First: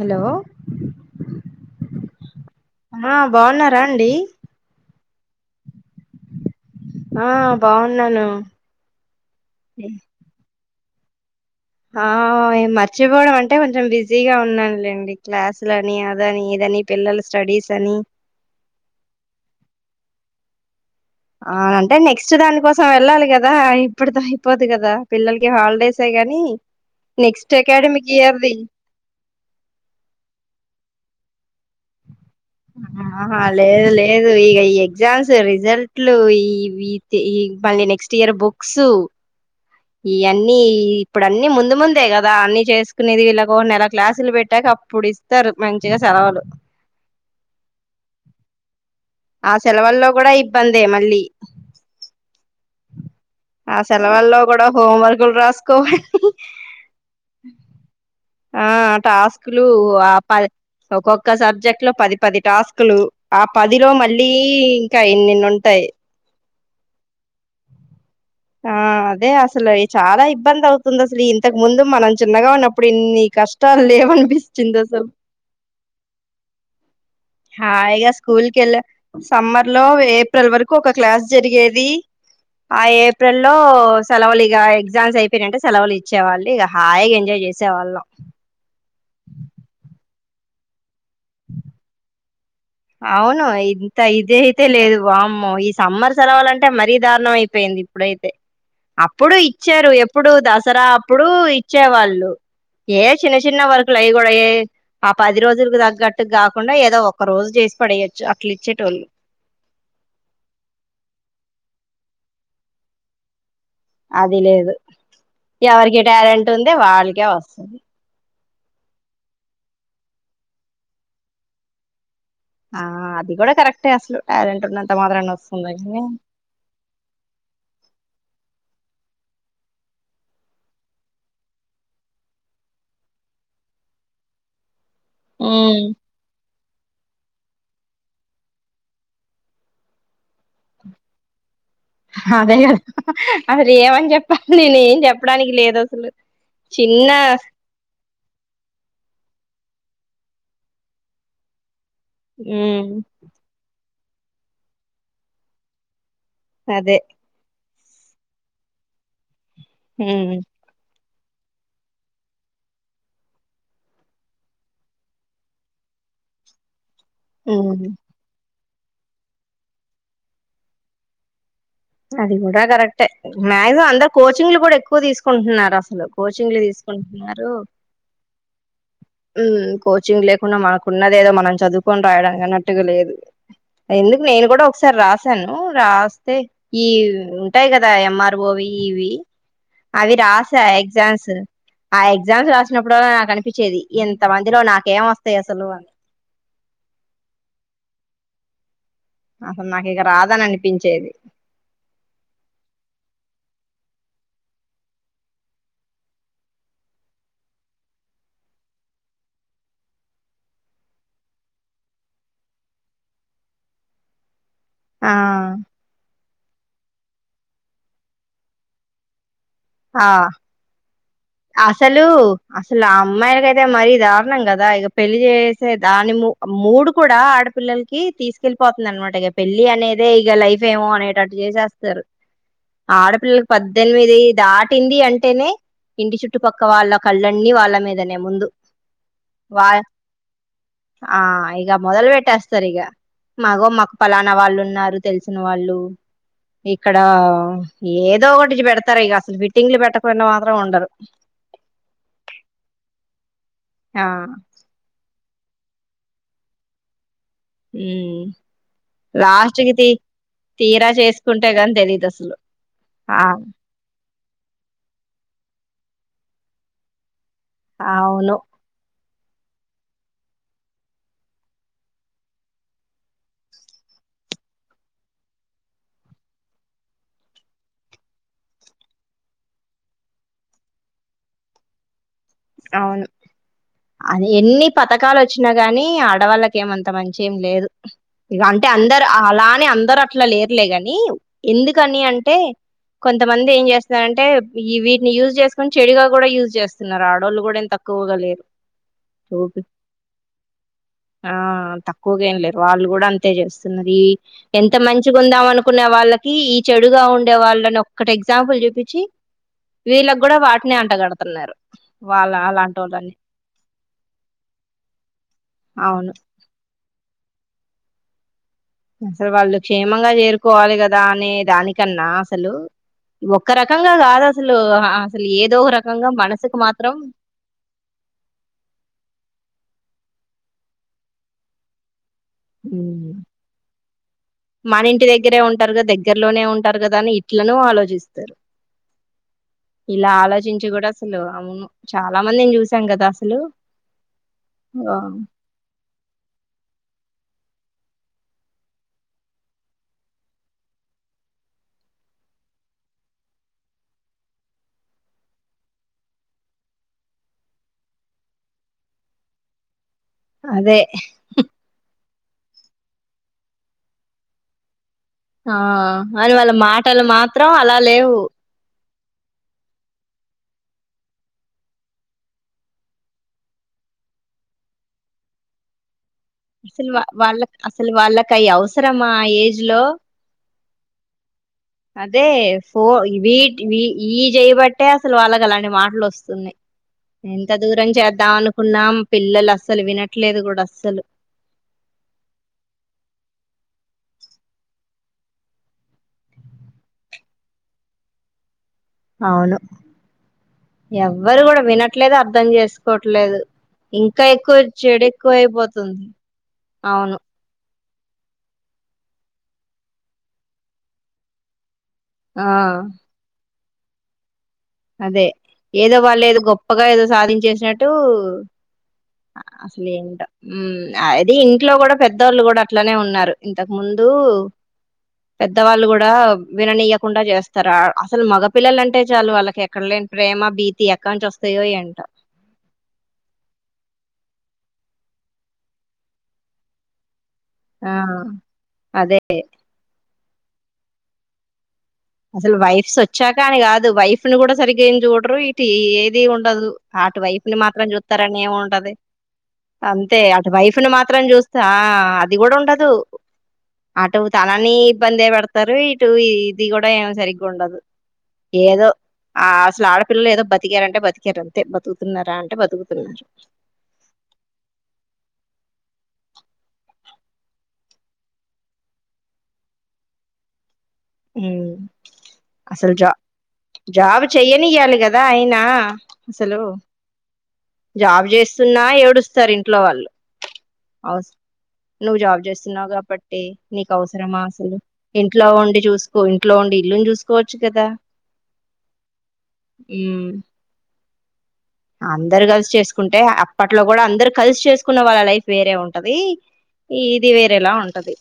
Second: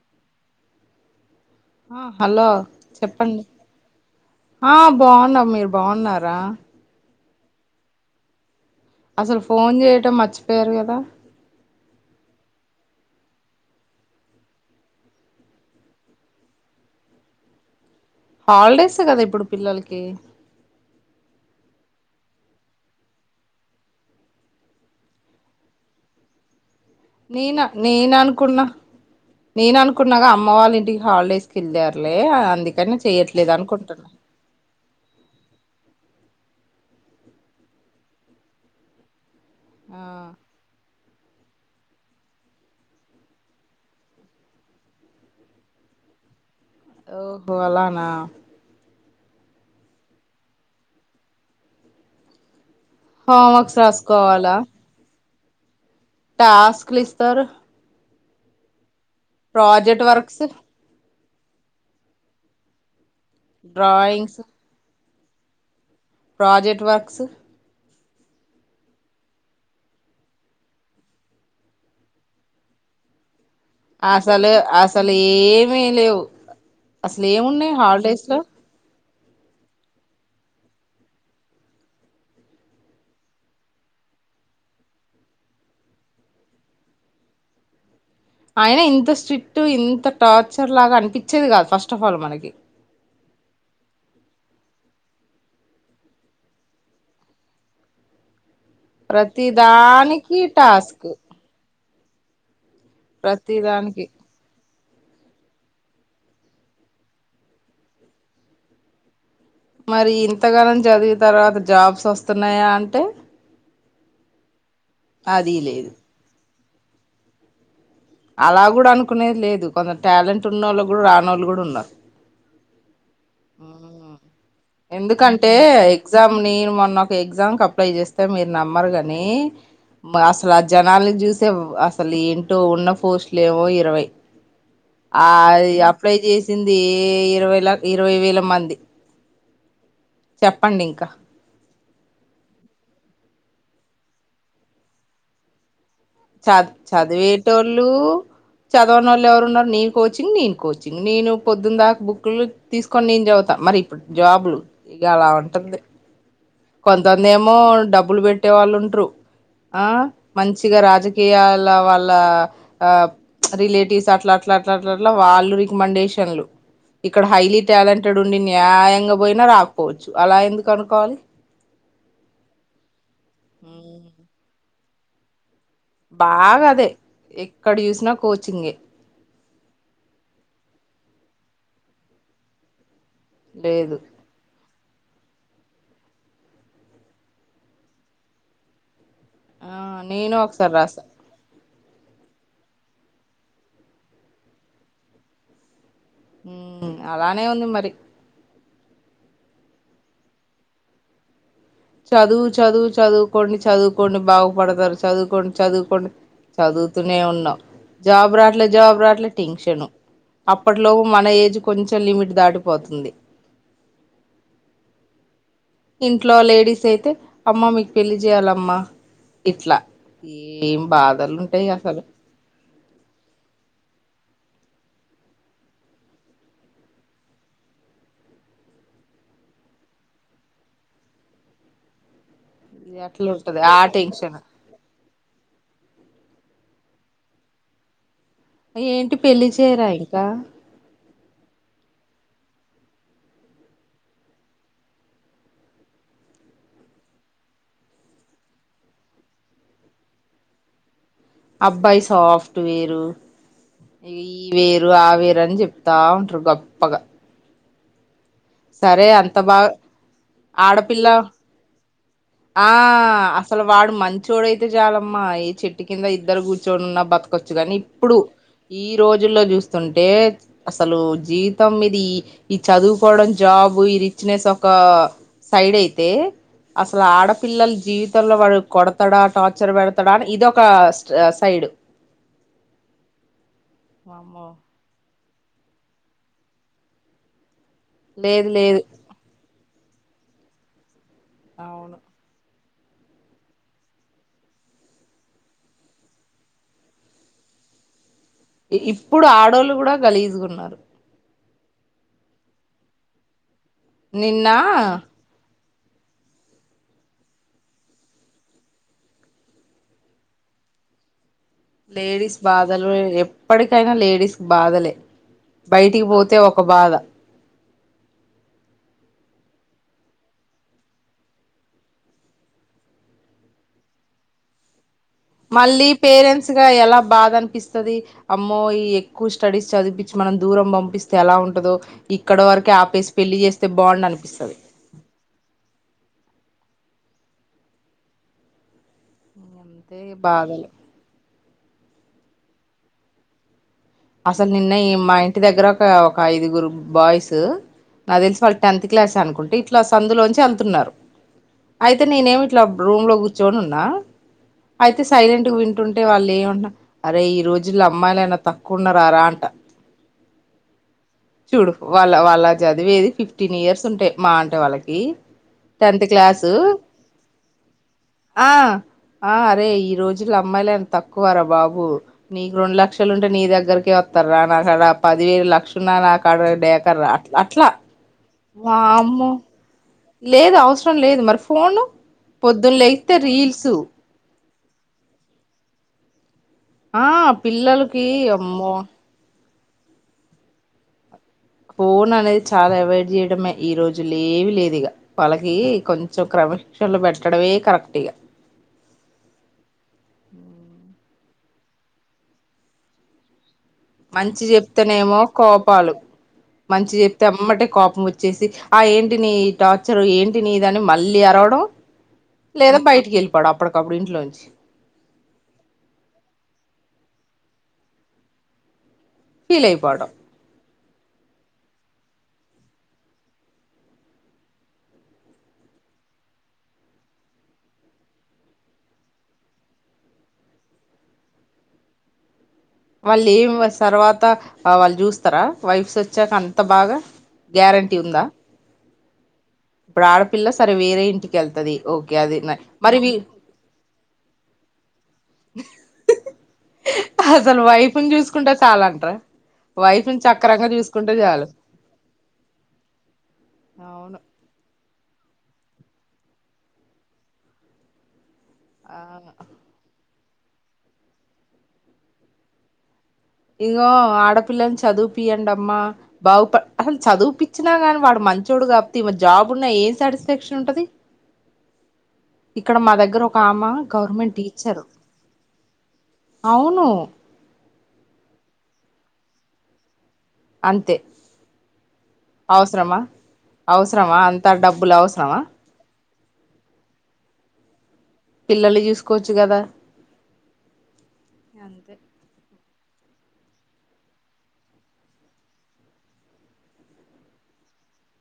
Hello ఆ hello! ఆ చెప్పండి? బాగున్నారా అండి ఆ బాగుండము మేము. బాగున్నారా? ఆ బాగున్నాను. అసలు ఫోన్ చేయటం మర్చిపో. చెప్పారు కదా! ఆ మర్చిపోవడం అంటే కొంచెం బిజీగా ఉన్నానులేండి, క్లాసులని అదని ఇదని పిల్లల స్టడీస్ అని. హాలిడేస్ కదా ఇప్పుడు పిల్లలకి. ఆ అంటే నెక్స్ట్ దాని కోసం వెళ్ళాలి కదా, ఇప్పుటి అయిపోదు కదా పిల్లలకి హాలిడేసే కాని. నెక్స్ట్ నేన అకాడమిక్ నేను ఇయర్ది. అనుకున్నా నేను అనుకున్నగా అమ్మ వాళ్ళ ఇంటికి హాలిడేస్ కి వెళ్ళారు ఆహా లేదు లేదు ఇక ఈ ఎగ్జామ్స్ రిజల్ట్లు ఈ వీతే ఈ మళ్ళీ నెక్స్ట్ ఇయర్ బుక్స్ ఈ ఆ అన్నీ యి ఇప్పుడు అన్ని ముందు ముందే కదా అన్ని చేసుకునేది వీళ్ళకు ఒక నెల క్లాసులు పెట్టాక అప్పుడు ఇస్తారు మంచిగా సెలవులు ఓహో అలానా ఆ సెలవుల్లో కూడా ఇబ్బందే మళ్ళీ ఆ హోంవర్క్స్ సెలవుల్లో కూడా హోంవర్క్లు రాస్ స్కో టాస్క్ లు ఇస్తారు ఆ టాస్కులు ప్రాజెక్ట్ ఆ వర్క్స్ పది ఒకక్ ఒక్క సబ్జెక్ట్ లో పది పది టాస్క్లు ఆ పదిలో మళ్ళీ డ్రాయింగ్స్ కా ఇన్నిన్ని ఉంటాయి ప్రాజెక్ట్ వర్క్స్ ఆ అదే అసలు చాలా ఇబ్బంది అవుతుంది అసలు ఇంతకు ముందు మనం చిన్నగా ఉన్నప్పుడు ఇన్ని కష్ అసలు అసలు ఏమీ లేవు అసలు ఏమున్నాయి హాయిగా హాలిడేస్ లో స్కూల్ కెల్లా సమ్మర్ లో ఏప్రిల్ వరకు ఒక క్లాస్ జరిగేది ఆ ఏప్రిల్ లో సెలవులు ఇగ ఎగ్జామ్స్ అయిపోయినంటే సెలవులు ఇచ్చేవాళ్ళు ఇగ హాయిగా ఎంజాయ్ చేసేవాళ్ళం అయినా ఇంత స్ట్రిక్ట్ ఇంత టార్చర్ లాగా అనిపిచ్చేది కాదు ఫస్ట్ ఆఫ్ ఆల్ మనకి అవును ఇంత ఇది అయితే లేదు వామ్మో ఈ సమ్మర్ సెలవాలంటే మరీ దారుణం అయిపోయింది ఇప్పుడైతే అప్పుడు ప్రతి ఇచ్చారు ఎప్పుడు దానికి దసరా టాస్క్ అప్పుడు ఇచ్ వచ్చేవాళ్ళు ఏ చిన్న ప్రతి చిన్న దానికి వర్కులయి కూడ ఏ ఆ పది రోజులకి తగ్గట్టు కాకుండా ఏదో ఒక రోజు చేస్ పడేయొచ్చు అట్లిచ్చేటోళ్ళు మరి ఇంతగానం చదివిన తర్వాత జాబ్స్ వస్తున్నాయా అంటే అది లేదు అది లేదు ఎవరికి టాలెంట్ ట్ ఉందో వాళ్ళకే వస్తది అలా కూడా అనుకునేది లేదు కొందరు టాలెంట్ ఉన్న వాళ్ళు కూడా రానోళ్ళు కూడా ఉన్నారు ఆ అద్ ది కూడా కరెక్టే అసలు టాలెంట్ ఉన్నంత మాత్రాన ఎందుకంటే వస్తుందా కానీ ఎగ్జామ్ నేను మొన్న ఒక ఎగ్జామ్ క అప్లై చేస్తే మీరు నమ్మరు కాని అసలు ఆ జనాలని చూసే అసలు ఏంటో ఉన్న పోస్టులు ఏమో ఇరవై ఆ అది ఉమ్ అప్లై చేస్ వచ్చింద ఇరవై ల ఇరవై వేల మంది చెప్పండి ఇంక అదే కదా అసలు ఏమని చెప్పాలి నేనేం చెప్పడానికి లేదు అసలు చ ద్ చిన్న చదివేటోళ్ళు చదవనోళ్ళు ఎవరున్నారు నేన్ కోచింగ్ నేన్ కోచింగ్ నేను పొద్దున్ దాక్ బుక్కులు ఉమ్ తీసుకొన్ నేన చదువుతా మరి ఇప్పుడు జాబ్లు ఇక అలా ఉంటుంది అదే కొందర్ నేమో డబ్బులు పెట్టేవాళ్ళుంట్రు ఆ ఉమ్ మంచిగ రాజకీ ఈయాళ వాళ్ళ రిలేటివ్స్ అట్ల అట్ల అట్ల అట్ల అట్లా వాళ్ళు రికమండేషన్లు ఇక్కడ హైలీ ఉమ్ టాలెంటెడ్ ఉండి నె న్యాయంగా పోయిన రాక్పోవచ్చు అలా ఎందుకు అనుకోవాలి అది కూడ కరెక్ట్ మక్సిమం ఉమ్, అందర్ కోచింగ్ లో కూడా ఎక్కు వ్ తీసుకుంటున్నారు అసలు కోచింగ్లు బాగా అదే తీసుకుంటున్నారు ఎక్కడ చూసినా కోచింగే ఉమ్ కోచింగ్ లేకుండా మనకున్న దేదో మనం చదువుకొన్ రాయడం అన్నట్టుగా లేదు లేదు ఎందుకు నేన్ కూడ ఒక్సారి రాసాను రాస్తే ఈ ఉంటాయి కదా ఎంఆర్ఓవి ఇవి ఆ అవి నేను రాశ ఒకసారి రాసా ఎగ్జామ్స్ ఆ ఎగ్జామ్స్ రాసినప్పుడు నాకు అనిపిచ్చేది ఇంత మందిలో నాకేం వస్తాయి అసలు అ ఉ అలానే ఉంది మరి అసల్ నాకిక రాదని అనిపించేది చదువు చదువు చదువుకోండి చదువుకోండి బాగుపడతారు చదువుకోండి చదువుకోండి చదువుతూనే ఉన్నావు జాబు రాట్లే జాబు రాట్లే టెన్షను అప్పట్లో మన ఏజ్ కొంచెం లిమిట్ దాటిపోతుంది ఆ ఇంట్లో లేడీస్ అయితే అమ్మా మీకు పెళ్లి చేయాలమ్మా ఇట్ల ఏం బాద్ ఆసలు అసలు ఆ అమ్మాయిలకైతే మరీ దారుణం కదా దా ఇక పెళ్లి చేసే దానిూ మూడు కూడ ఆడపిల్లలకి తీసుకెళ్లిపోతుందనమాట ఇక పెళ్లి అనేదే ఇక లైఫ్ ఏమో అనేటట్టు చేసేస్తారు ఇది అట్లా ఆడపిల్లలకు ఉంటది ఆ పద్దెన్మిది టెన్షన్ దాటింది అంటేనె ఇంటి చుట్టుపక్క వాళ్ళ కళ్ళన్ని వాళ్ళ మీదనె ఏ ముందు ఏంటి పెళ్లి వ చేయరా ఇంకా ఆ ఇగ మొదల్ ట్టేస్తారు ఇగ మాగో మాకు పలాన వాళ్ళు ఉన్నారు తెలిసిన వాళ్ళు ఇక్కడ ఏదో ఒకటి పెడతారు ఇగ అసలు ఫిట్టింగ్లు పెట్టకుండా మాత్రం ఉండరు అబ్బాయి సాఫ్ట్ వేరు ఆ ఈ వేరు ఆ వేర్ రని చెప్తా ఉంటురు గొప్పగా ఉ సరే అంత బాగా తీరా ఆడపిల్ల చేసుకుంటే గాని తెలీదు అసలు ఆ ఆ అసలు వాడు మం చోడయితే చాలమ్మా ఈ చెట్టు కింద ఇద్దరు కూర్చోనున్న బతు కచ్చు కానీ ఇప్పుడు అవును ఈ రోజుల్లో చూస్తుంటే అసలు జీవితం మీది ఈ చదువుకోవడం జాబు ఈ రిచ్నెస్ ఒక సైడ్ అయితే అసలు ఆడపిల్లల జీవితంలో వాడు కొడతాడా టార్చర్ పెడతాడా అని ఇదొ ఒక సైడు అవును అది వామ్మో ఎన్ని పథకాలు వచ్చినా కాని ఆడవాళ్ళకి ఏమంత మంచి ఏం లేదు ఇగ లేదు అంటే లేదు అందరు అలా నే అందరు అట్లా లేర్లే కని అవును ఎందుకని అంటే కొంతమంది ఏం చేస్తున్నంటే ఈ వీటిని యూజ్ చేసుకొని చెడుగా కూడా యూజ్ చేస్తున్నారు ఆడు అడోళ్ళు కూడా ఏం తక్కువుగ లేరు ఇప్పుడు చూపి ఆడోళ్ళు కూడా గలీసుగున్నారు ఆ తక్కువగా ఏం లేరు వాళ్ళు కూడా అంతే చేస్ సున్నది ఎంత నిన్న మంచిగా ఉందాం అను కునే వాళ్ళకి ఈ చెడుగా ఉండే వాళ్ళని ఒక్కటి ఎగ్జాంపుల్ చూపించి వీళ్ళకి కూడా వాటిని అంటగడుతున్నారు వాళ్ళ లేడీస్ బాధలు అలాంటోళ్ళని ఎప్పటికైనా లేడీస్కు బాధలే బయటికి అవును పోతే ఒక బాధ అసలు వాళ్ళు క్షేమంగా చేరుకోవాలి కదా అనే దానికన్నా అసలు ఒక్క రకంగా కాదు అసలు ఆ మళ్ళీ పేరెంట్స్ గా ఎలా బాధ అనిపిస్తది అమ్మో ఈ ఎక్కువ స్టడీస్ చదిపి మనం దూరం పంపిస్తే ఎలా ఉంటదో ఇక్కడ వరకే ఉ ఆపేసి పెళ్లి చేస్తే బాగుండు అనిపిస్తది మన ఇంటి దగ్గరే ఉంటారుగా దగ్గరలోనే ఉం అంటారు కదా అని ఇట్లనో ఆలోచిస్తారు అంతే ఇలా ఆలోచించి బాధలు కూడా అసలు అవును చాలా మందినీ చూసాం కదా అసలు అసలు నిన్న ఈ ఆ మా ఇంటి దగ్గర ఒక ఒక ఐదుగురు బాయ్స్ తు నా తెలిసి వాళ్ళు టెన్త్ క్లాస్ అనుకుంటే ఇట్లా సందులోంచి వెళ్తున్నారు అయితే నేనేమి ఇట్లా రూమ్ లో కూర్చొని ఉన్నా అయితే సైలెంట్గా వింటుంటే వాళ్ళు ఏమంటు అరే ఈ రోజుల్లో అమ్మాయిలయినా త కున్నరరా అంట అదే చూడు వాళ్ళ వాళ్ళ చదివేది ఫిఫ్టీన్ ఇయర్స్ ఉంటాయి మా అంటే వాళ్ళకి ఆ టెన్త్ అని వాళ్ళ క్లాసు మాటలు మాత్రం అలా లేవు ఆ ఆ అరే ఈ రోజుల్లో అమ్మాయిలేం తక్కువరా బాబు నీకు రెండు లక్షలుంటే నీ దగ్ దగ్గరికే వత్తార్ర నా కడ పదివేలు లక్షలున్నా నాకు కాడ డేకరూ రా అట్ల అట్లా కయవసరమా ఏజ్ లో లే లేదు అవసరం లేదు మరి ఫోను అదే పొద్దున్న ఫో లేగితే వీట్ రీల్సు ఈ ఇయ్యి చెయ్ బట్టి ట్టే అసలు వాళ్ళకి అలాంటి మాటలు వస్తున్నాయి ఆ ఎంత దూరం పిల్లలకి చేద్దాం అమ్మో అనుకున్నాం పిల్లలు అస్ అస్సలు వినట్లేదు కూడా అస్సలు ఫోన్ అనేది చాలా అవాయిడ్ చేయడమే ఈ రోజుల్ ఏవి లేదు ఇగ వాళ్ళకి కొంచెం క్రమశిక్షణలో పెట్టడమే కరెక్ట్ ఇగ అవును ఎవ్ వ్వరు కూడా వినట్లేదు అర్ధం చేసుకోవట్లేదు ఇంకా మంచి ఎక్కువ చెడు చెప్తేనేమో ఎక్కువ కోపాలు అయిపోతుంది మంచి అవును చెప్తే ఎమ్మటే కోప్ వచ్చేసి ఆ ఏంటిని టార్చర్ ఏంటిని దని మళ్ళీ అరవడం ఆ లేదా బయటికి ఎళ్ళిపడప్ అప్పటికప్పుడు ఇంట్లోంచి అదే ఏదో వాళ్ళు ఏదో గొప్పగా ఏదో సాధించేసినట్టు అ ఫీల్ అసలు అయిపోవడం ఏంటో ఉ అది ఇంట్లో కూడా పెద్దోళ్ళు కూడా అట్లనే ఉన్నారు ఇంతకు ముందు పెద్దవాళ్ళు కూడా విననీయకుండా చేస్తారు అ అసలు మగపిల్లలు అంటే చాలు వాళ్ళ ఎక్కడ లేని ప్రేమ భీతి ఎక్క నుంచి వస్తాయో ఏంటో వాళ్ళు ఏం తర్వాత వాళ్ళు చూస్తారా వైఫ్స్ వచ్చాక అంత బాగా ఆ గ్యారంటీ ఉందా అదే ఏ ఇప్పుడు ఆడపిల్ల సరే వేరే ఇంటికి ఎళ్తది అసలు వైఫ్స్ ఒచ్చాక అని కాదు వైఫ్ ని కూడా సరిగ్గా ఏం చూడరు ఇటు ఏది ఉండదు అటు వైఫ్ ని అసలు మాత్రం వైఫ్ని జూత్తరని ఏం చూసుకుంటే ఉంటది చాలంటారా వైఫ్ని అంతే అటు చక్కరంగా వైఫ్ ని చూసుకుంటే మాత్రం చాలు చూస్తా ఆ అది కూడా ఉండదు అవును అటు తననీ ఇబందే పెడతారు ఇటు ఈ ది కూడా డెమా సరిగుండదు ఏదో ఆ ఆ అసలు ఆడ పిల్లలు ఏదో బతికారంటే బతికారు అంతే బతుకుతున్నారా అంటే బతుకుతున్నారు ఇంగో బాగు ప అసలు చదువుపిచ్చినా గాని వాడు మంచిడు కాప్తే ఈమ జాబ్ ఉన్నా ఏం సాటిస్ఫాక్షన్ ఉంటది ఊ ఇక్కడ మా అసలు జా దగ్గర ఒక ఆమ జాబ్ గవర్నమెంట్ టీచరు చెయనియ్యాలి కదా అయినా అసలు అవును జాబ్ చేస్తున్నా ఏడుస్తారు ఇంట్లో వాళ్ళు అంతే అవస్ నువ్వు జాబ్ చేస్తున్నావు అవసరమా కాబట్టి నీకు అవసరమా అంత అసలు డబ్బులు అవసరమా ఇంట్లో వండి చూస్ స్కు ఇంట్లో ఉండి ఇల్లుని చూసుకోవచ్చు కదా పిలల్ని చూసుకోవచ్చు కదా ఉమ్ అంతే అందరు కలిసి చేసుకుంటే అప్పట్లో కూడా అందరు కలిసి చేసుకున్న వాళ్ళ లైఫ్ వేరే ఉంటది ఇది వేరేలా ఉంటది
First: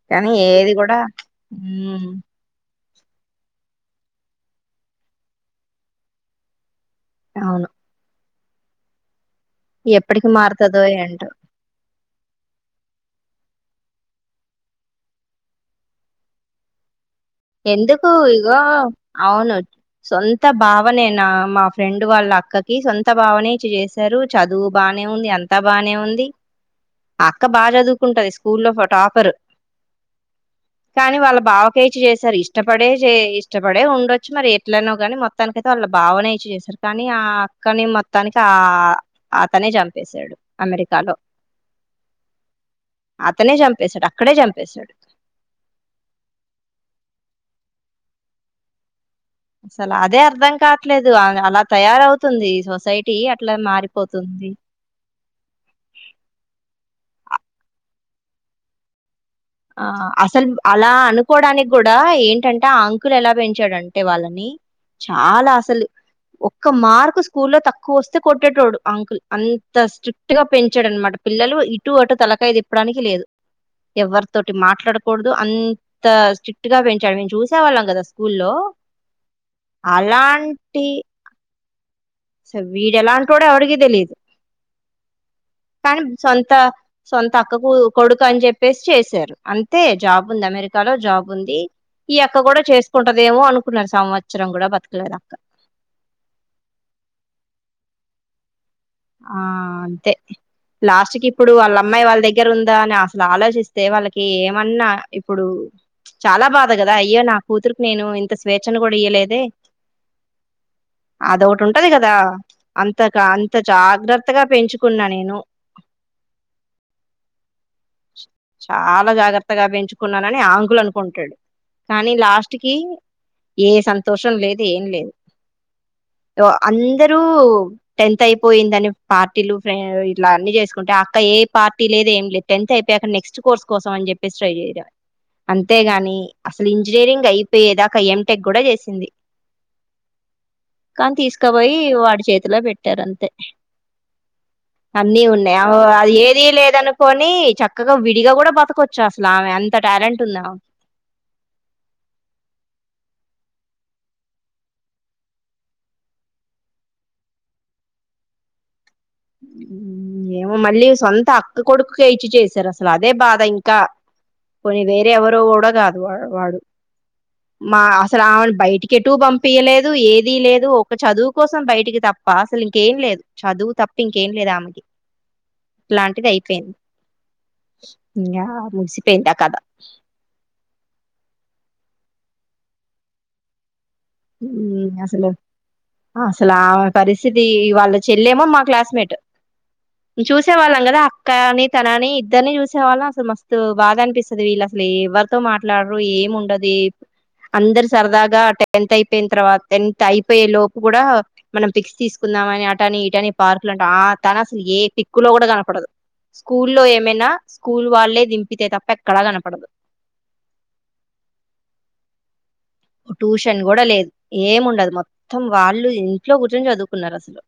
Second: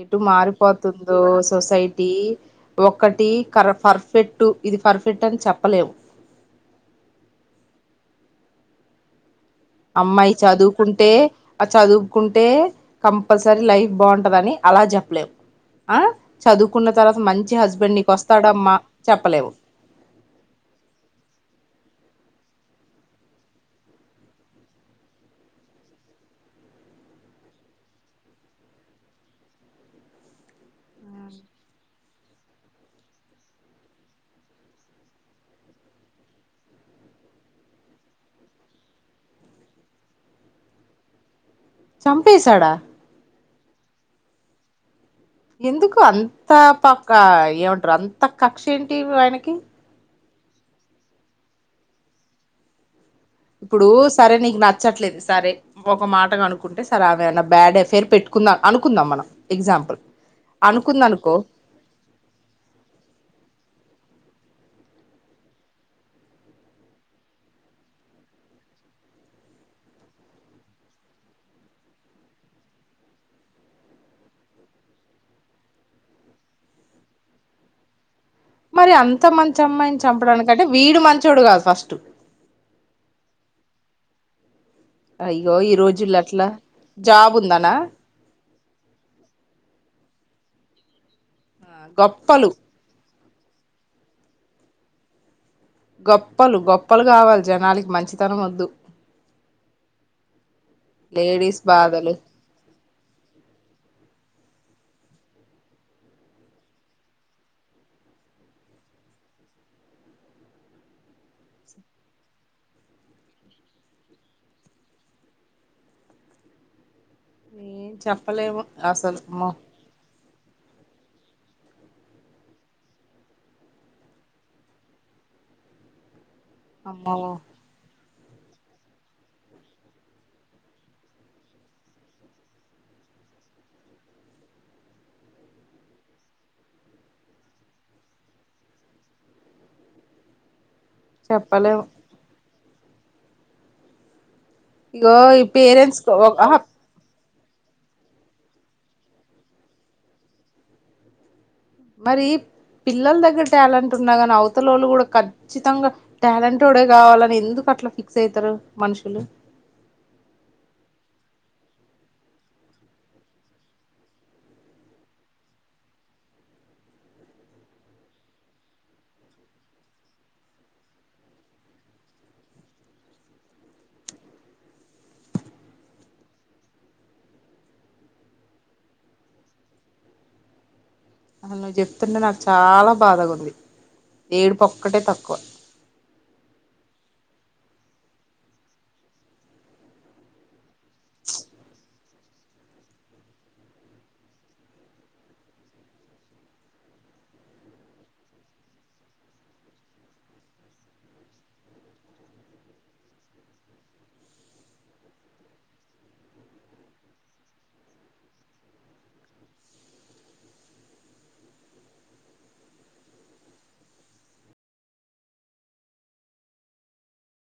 ఎటు కానీ ఏది కూడా మారిపోతుందో సొసైటీ ఉమ్ ఒకటి కర్ పర్ఫెక్ట్ ఇది పర్ఫెక్ట్ అని చెప్పలేము అవును ఎప్పటికి అమ్మాయి మారుతదో చదువుకుంటే ఏంటో ఆ చదువుకుంటే కంపస్ లైఫ్ బాగుంటదిని అలా చెప్పలేవు అ చదువుకున్న తర్వాత మంచి హస్బెండ్ ఎందుకు నీకు ఇగో వస్తాడమ్మా చెప్పలేవు అవును సొంత భావనేనా మా ఫ్రెండ్ వాళ్ళ అక్కకి సొంత బావనే ఇచి చేసారు చదువు బానే ఉంది అంత బానే ఉంది అక్క బా చదువుకుంటది స్కూ లో టాపర్ కానీ వాళ్ళ బావకచి చేస్ సారి ఇష్టపడే ఇష్టపడే ఉండొచ్చు మరి ఎట్లనా కాని మొత్తానికైతే వాళ్ళ బావనే ఇచ్చి చేసారు కానీ ఆ అక్కని మొత్తానికి ఆ అతనే చంపేశాడు అమెరికాలో చంపేసడా అతనే చంపేశాడు అక్కడే చంపేశాడు ఎందుకు అంత పక్క ఏమంటారు అంత కక్ష ఏం ఏంటి వాడికి అసలు అదే అర్థం కావట్లేదు అ అలా తయారవుతుంది సొసై ఇప్పుడు సరే నీకు నచ్చట్లేదు సరే ఒక మాటగా అనుకుంటే [unintelligible] బ్యాడ్ అఫైర్ పెట్టుందాం అనుకుందాం మనం ఆ ఎగ్జాంపుల్ అసలు అలా అనుకుందనుకో అనుకోవడానికి కూడా ఏంటంటే ఆ అంకులు ఎలా పెంచాడంటే వాళ్ళ చాలా అసలు ఒక్క మార్కు స్కూల్లో తక్కువ వస్తే కొట్టేటోడు అంకుల్ అంత స్ట్రిక్ట్ గా పెంచాడు అనమాట పిల్లలు ఇటు అటు తలకాయిదు ఇప్పడానికి లేదు ఎవర్ తోటి మాట్లాడకూడదు అంత స్ట్రిక్ట్ గా పెంచాడు మేము చూసేవాళ్ళం కదా అ మరి అంత మంచి అమ్మాయిని చంపడానికంటే వీడు మంచోడు కాదు ఫస్ స వీడ ఎలాంతోడో ఎవరికి తెలిదు అయ్యో ఈ కానీ రోజుల్లో అట్లా సొంత జాబ్ సొంత అక్కకు ఉందనా కొడుకు అని చెప్పేసి చేసారు అంతే జాబ్ ముందు అమెరికాలో జబ్ ఉంది ఈ అక్క గొప్పలు కూడా చేసుకుం అదేమో అనుకున్నారు సంవత్సరం కూడా బతకలే అక్క గొప్పలు గొప్పలు కావాలి జనాలకి మంచితనం వద్దు ఆ అంతే లాస్ట్కి ఇప్పుడు లేడీస్ వాళ్ళ అమ్మాయి బాధలు వాళ్ళ దగ్గర ఉందా అన అసలు ఆలోచిస్తే వాళ్ళకి ఏమన్నా ఇప్పుడు చాలా బాధ కదా అయ్యో నా కూతురుకి నేను ఇంత స్వేచ్ఛను కూడా ఇయలేదే అద ఒకటి ఉంటది కదా అంత క అంత జాగ్రత్తగా పెంచుకున్నా నేను ఏం చెప్పలేము చాలా అసలు అమ్మో జాగ్రత్తగా పెంచుకున్నానని ఆ ఆంకుల అ ంటాడు కానీ లాస్ట్ కి ఏ సంతోషం లేదు ఏం లేదు అ అమ్మో అందరూ టెన్త్ అయిపోయిందని పార్టీలు ఇలా అన్ని చేసుకుంటే అక్క ఏ పార్టీ లేదు ఏం లేదు టెన్త్ అయిపోయాక నెక్స్ట్ కోర్స్ కోసం అని చెప్పేసి ట్రై చే అంతే గాని అసలు ఇంజనీరింగ్ అయిపోయేదాక ఎం టెక్ కూడా చేసింది కానీ తీసుకపోయి చెప్పలేము వాడి చేతిలో పెట్ [unintelligible] ట్టారంతే ఇగో అన్నీ ఈ ఉన్నాయి పేరెంట్స్ అది ఏది ఆహా లేదనుకోని కానీ చక్కగా విడిగా కూడా బతకవచ్చు అసలు ఆమె అంత టాలెంట్ ఉందా మరి పిల్లల దగ్గర టాలెంట్ ఉన్నా గా నీ అవతలొల్లు గుడా ఖచ్చితంగా టాలెంటో డే కావాలని ఎందుకు అట్లా ఫిక్స్ అయితారు మనుషులు ఏమో మళ్ళీ సొంత అక్క కొడుకుకే ఇచ్చి చేసారు అసలు అదే బాధ ఇంకా కొన్ని వేరే ఎవరో కూడా కాదు వాడు మా అసలు ఆమెను బయటికి ఎటటు పంపయలేదు ఏదిీ లేదు ఒక చదువు కోసం బయటికి తప్ప అసలు ఇంకేం లేదు చదువు తప్ప ఇంకేం లేదు ఆమెకి ఇలాంటిది అయిపోయింది ఇంగ ముగిసిపోయింది ఆ కధ అసలు నువ్వు చెప్తుంటే నాకు చాలా బాధగా ఉంది ఉ ఏడుపు ఒక్కటే అసలు తక్కువ ఆ అసలు ఆమే పరిస్థితి వాళ్ళ చెల్లేమో మా క్లాస్మేట్ చూసే వాళ్ళం కదా అక్క అని తన అని ఇద్దరిని చూసే వాళ్ళం అసలు మస్తు బాధ అనిపిస్తుది వీళ్ళు అసలు ఎవరితో మాట్లాడరు ఏం ఉండదు అందరు సరదాగా టెన్త్ అయిపోయిన తర్వాత టెన్త్ అయిపోయే లోపు కూడా మనం పిక్స్ తీసుకుందామని అటని ఇటని పార్కులు అంట ఆ తను అసలు ఏ పిక్కు లో కూడా కనపడదు స్కూల్ లో ఏమైనా స్కూల్ వాళ్ళే దింపితే తప్ప ఎక్కడా కనపడదు ట్యూషన్ కూడా లేదు ఏముండదు మొత్తం వాళ్ళు ఇంట్లో కూర్చని చదువుకున్నారు అసలు